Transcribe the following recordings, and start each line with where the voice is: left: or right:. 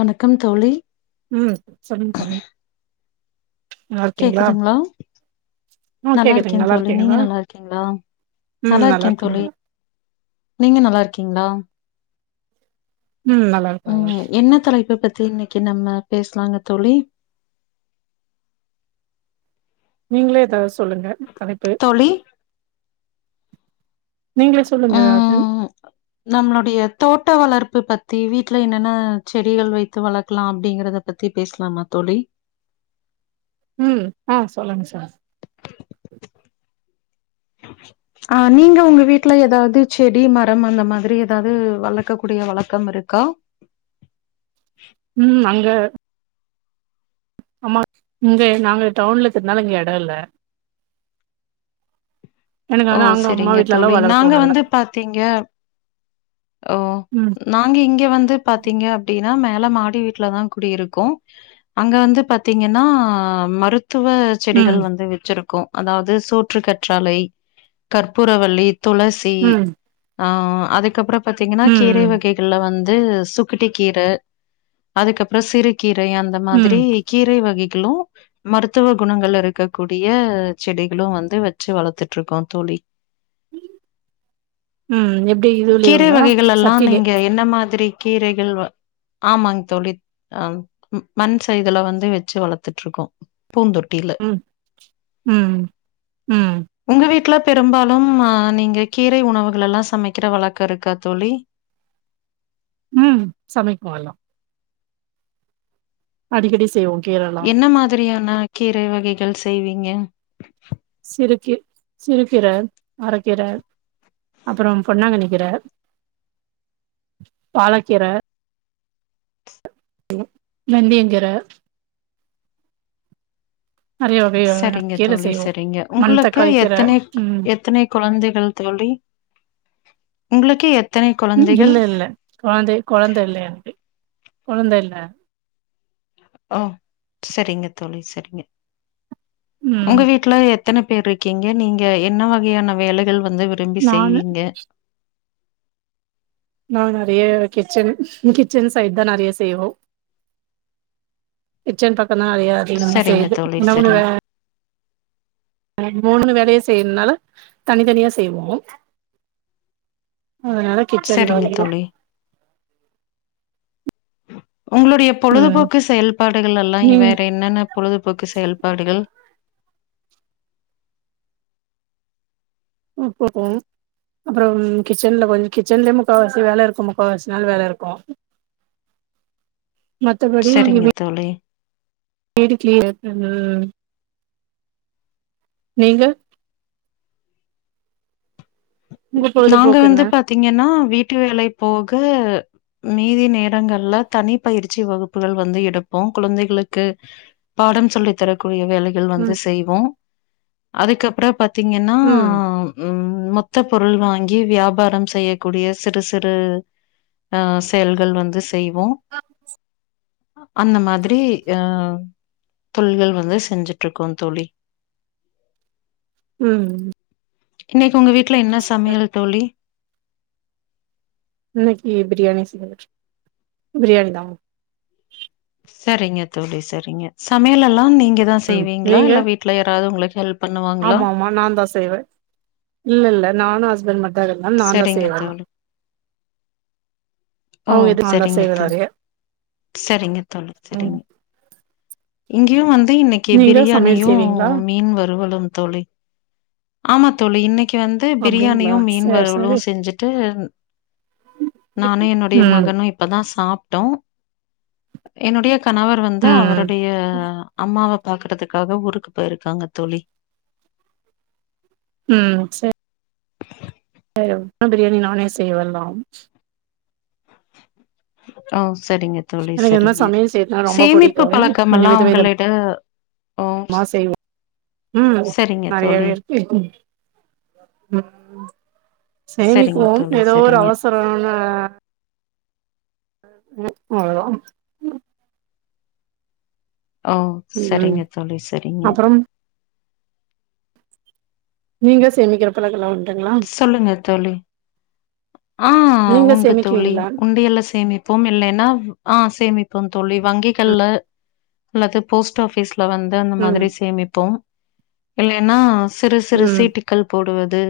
left: வணக்கம் தோழி
right: ம் சொல்லுங்க தோழி நல்லா இருக்கீங்களா?
left: கேக்குதுங்களா
right: ஆ
left: நல்லாருக்கே
right: கேக்குதுங்க நல்லா
left: தோழி நீங்க
right: இருக்கீங்களா?
left: நல்லா இருக்கீங்களா
right: ம் நல்லா
left: நல்லாருக்கே
right: இருக்குங்க.
left: தோழி நீங்க நல்லாருக்கீங்களா
right: ம் நல்லாருக்
left: ம் என்ன தலைப்ப பத்தி இன்னைக்கு நம்ம பேசலாங்க தோழி
right: நீங்களே ஏதாவது சொல்லுங்க தலைப்பு
left: தோழி
right: நீங்களே சொல்லுங்க ஏதாது
left: ம் நம்மளுடைய தோட்ட வளர்ப்பு பத்தி வீட்டுல என்னென்ன செடிகள் வைத்து வளக்கலா அப்டிங்கறத பத்தி பேசலாமா தோழி
right: ம் ஆ சொல்லுங்க சார்
left: ஆ நீங்க உங்க வீட்ல எதாவது செடி மரம் அந்த மாதிரி ஏதாவது வளர்க்கக்கூடிய வழக்கம் இருக்கா
right: ம் அங்க ஆமாங் இங்க நாங்க டவுன்ல இக்கறதனால இங்க எட இல்ல எனக்கு
left: ஓ
right: ஆனா அங்க அம்மா
left: சரிங்க
right: வீட்லல்லா
left: தோழி
right: வளர்ப்போ
left: நாங்க
right: நல்லா.
left: வந்து பாத்தீங்க ஓ
right: ம்
left: நாங்க இங்க வந்து பாத்தீங்க அப்டின்னா மேல மாடி வீட்டுலதா குடியிருக்கோ அங்க வந்து பாத்தீங்கன்னா மருத்துவ
right: ம்
left: செடிகள் வந்து வச்சிருக்கோ அதாவது சோற்று கற்றாழை கற்பூரவல்லி துளசி
right: ம்
left: ஆ அதுக்கப்புறம் பாத்தீங்கன்னா கீரை
right: ம்
left: வகைகள்ல வந் து சுக்கிட்டி கீர அதுக்கப்புற சிறு கீரை அந்த
right: ம் ம்
left: மாதிரி கீரை வகைகளு மருத்துவ குணங்கள்ல இருக்கக்கூடிய செடிகளு வந்து வச்சு வளத்துட்டு இருக்கோ தோழி
right: ம் எப்டி
left: கீரை
right: இதுலயுங்களா?
left: வகைகள் எல்லா
right: சட்டிலே
left: நீங்க எ ன்ன மாதிரி கீரைகள் வ ஆமாங்க தோழி ஆ மண் சைடுல வந்து வச்சு வளத்துட்டு இருக்கோ பூந்தொட்டில
right: ம் ம் ம்
left: உங்க வீட்டுல பெரும்பாலும் ஆ நீங்க கீரை உணவுகள் எல்லா சமைக்கிற வழக்க இருக்கா தோழி
right: ம் சமைப்போ எல்லா அடிக்கடி செய்வோம்
left: என்ன மாதிரியான கீரை வகைகள் செய்வீங்க
right: சிறுகீ சிறுகீர அரக்கீர அப்பறம் பொன்னாங்கண்ணி கீர பாலக்கீர வெந்தியங்கீர நெறைய வகையான
left: சரிங்க
right: கீர
left: தோழி
right: செய்வோ
left: சரிங்க உங்களுக்கு
right: மணத்தக்காளி கீர
left: எத்தனைக்
right: ம்
left: எத்தனைக் குழந்தைகள் தோழி உங்களுக்கு எத்
right: ம் இல்ல இல்ல கொழந்தைக் கொழந்த இல்ல எனக்கு கொழந்த இல்ல
left: ஓ சரிங்க தோழி சரிங்க
right: ம்
left: உங்க வீட் ட்ல எத்தனை பேர் இருக்கீங்க நீங்க என்ன வகையான வேலைகள் வந்து விரும்பி
right: நானு
left: செய்வீங்க
right: நா நெறைய கிச்சன் கிச்சன் சைட் தா நெறைய செய்வோ கிச்சன் பக்கதா அதிக அதிகமா
left: சரிங்க
right: செய்யுது
left: தோழி,
right: உணவு வே
left: சரிங்
right: ஆ மூணு வேளையு செய்யறதுனால தனித்தனியா செய்வோ அதனால கிச்சன் தா
left: செரிங்க
right: அதிகோ
left: தோழி உங்களுடைய
right: ம்
left: பொழுதுபோக்கு செயல்பாடுகள் எல்லா
right: நீங்க
left: வேறு என்னென்ன பொழுதுபோக்கு செயல்பாடுகள்
right: இப்பதா அப்பறம் கிச்சனல கொஞ்ச கிச்சன்லயே முக்காவாசி வேல இருக்கு முக்காவாசி நாளு வேல இருக்கு மத்தபடி
left: செரிங்க தோழி
right: வீடு கீளியர் ம் நீங்க உங்க
left: நாங்க
right: பொழுதுபோக்கு என்ன
left: வந்து பாத்திங்கன்னா வீட்டு வேலை போக மீதி நேரங்கள்ல தனி பயிற்சி வகுப்புகள் வந்து எடுப்போ குழந்தைகளுக்கு பாடம் சொல்லி தரக்கூடிய வேலைகள்
right: ம்
left: வந்து செய்வோ அதுக்கப்பற பாத்தீங்கன்னா
right: ம்
left: ம் ம் மொத்த பொருள் வாங்கி வியாபாரம் செய்யக்கூடிய சிறு சிறு ஆ செயல்கள் வந்து செய்வோ
right: ஆ
left: அந்த மாதிரி ஏ ஆ தொள்கள் வந்து செஞ்சுட்ருக்கோ தோழி
right: ம்
left: இன்னைக்கு உங்க வீட்டுல என்ன சமையல் தோழி
right: இன்னைக்கு பிரியானி செய்யலா பிரியானி தா
left: சரிங்க தோழி சரிங்க சமையலல்லா நீங்க தா செய்வீங்களா
right: நீங்க
left: இல்ல வீட்ல யாராவது உங்களுக் ஹெல்ப் பண்ணுவாங்களா?
right: ஆமா ஆமா நாந்தா செய்வே இல்லல்ல நானு ஹஸ்பண்ட் மட் அதெல்லா நான்தா
left: சரிங்க
right: செய்வே
left: தோழி. ஓ
right: அவங்க எது நா தா
left: சரிங்க
right: செய்வே
left: தோழி
right: நெறைய
left: சரிங்க தோழி
right: ம்
left: சரிங்க இங்கேயு வந்து இன்னைக்கு
right: நீங்க சமையல்
left: பிரியாணியு
right: செய்வீங்களா
left: மீன் வருவலு தோழி ஆமா தோழி இன்னைக் கு வந்து
right: அப்டிங்களா
left: பிரியாணியு மீன்
right: சேரி
left: வருவலு
right: சேரி
left: செஞ்சுட்டு நானே என்னோட எ
right: ம்
left: மகனு இப்பதா சாப்ட்டோ என்னுடைய கணவர் வந்து
right: ம்
left: அவருடைய அம்மாவ பாக்குறதுக்காக ஊருக்கு போயிருக்காங்க தோழி
right: ம் சர் அ எப்ப பிரியாணி நானே செய்வந்தா
left: ஓ சரிங்க தோழி
right: எனக்கு இந்த மாரி
left: சரிங்க
right: சமையல் செய்யறதுனா ரொம்ப
left: சேமிப்பு
right: புடிக்கு
left: பழக்கம்மெல்லா உங்களிட ஓ
right: மா செய்வோ ம்
left: சரிங்க
right: நறயாவே
left: தோழி
right: இருக்கு [unintelligible] ம் ம்
left: சரிங்க
right: சேமிக்குவோ
left: தோழி
right: ஏதோ ஒரு
left: சரிங்க
right: அவசர மான ம் அவ்ளோதா ம்
left: ஓ
right: ம்
left: சரிங்க தோழி சரிங்க
right: அப்புறம் நீங்க சேமிக்கிற பழக்கல்லா உண்டுங்ளா
left: சொல்லுங்க தோழி ஆ உண்டு தோழி உண்டியல்ல சேமிப்போ இல்லைன்னா ஆ சேமிப்போ போ தோழி வங்கிகள்ல அல்லது போஸ்ட் ஆபிஸ்ல வந்து அந்த மாதிரி
right: ம்
left: சேமிப்போ இல்லைன்னா சிறு சிறு
right: ம்
left: சீட்டு மக்கள் போடுவது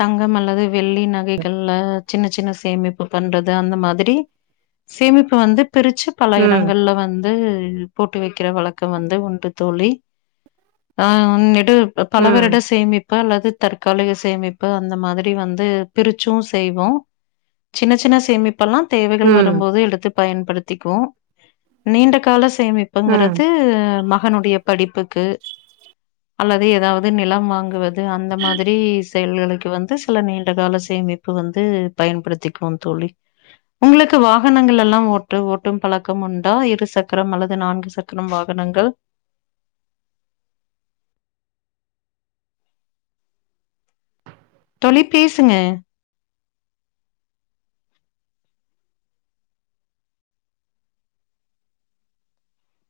left: தங்கம் அல்லது வெள்ளி நகைகள்ல சின்ன சின்ன சேமிப்பு பண்றது அந்த மாதிரி சேமிப்பு வந்து பிரிச்சு பல
right: ம்
left: எடங்கள்ல வந் து போட்டு வைக்குற வழக்கம் வந்து உண்டு தோழி ஆ உன்னிடு பல வருட
right: ம்
left: சேமிப்பு அல்லது தற்காலிக சேமிப்பு அந்த மாதிரி வந் து பிரிச்சு செய்வோ சின்ன சின்ன சேமிப்பெல்லா தேவைகள்
right: ம்
left: வரும்போது எடுத்து பயன்படுத்திக்கு நீண்ட கால
right: ம்
left: சேமிப்புங்கிறது மகனுடைய படிப்புக்கு அல்லது ஏதாவது நிலம் வாங்குவது அந்த மாதிரி செயல்களுக்கு வந்து சில நீண்ட கால சேமிப்பு வந்து பயன்படுத்திக்கு தோழி உங்களுக்கு வாகனங்கள்ல்லா ஓட்டு ஓட்டும் பழக்கம் உண்டா இரு சக்கரம் அல்லது நான்கு சக் கர வாகனங்கள் தோழி பேசுங்க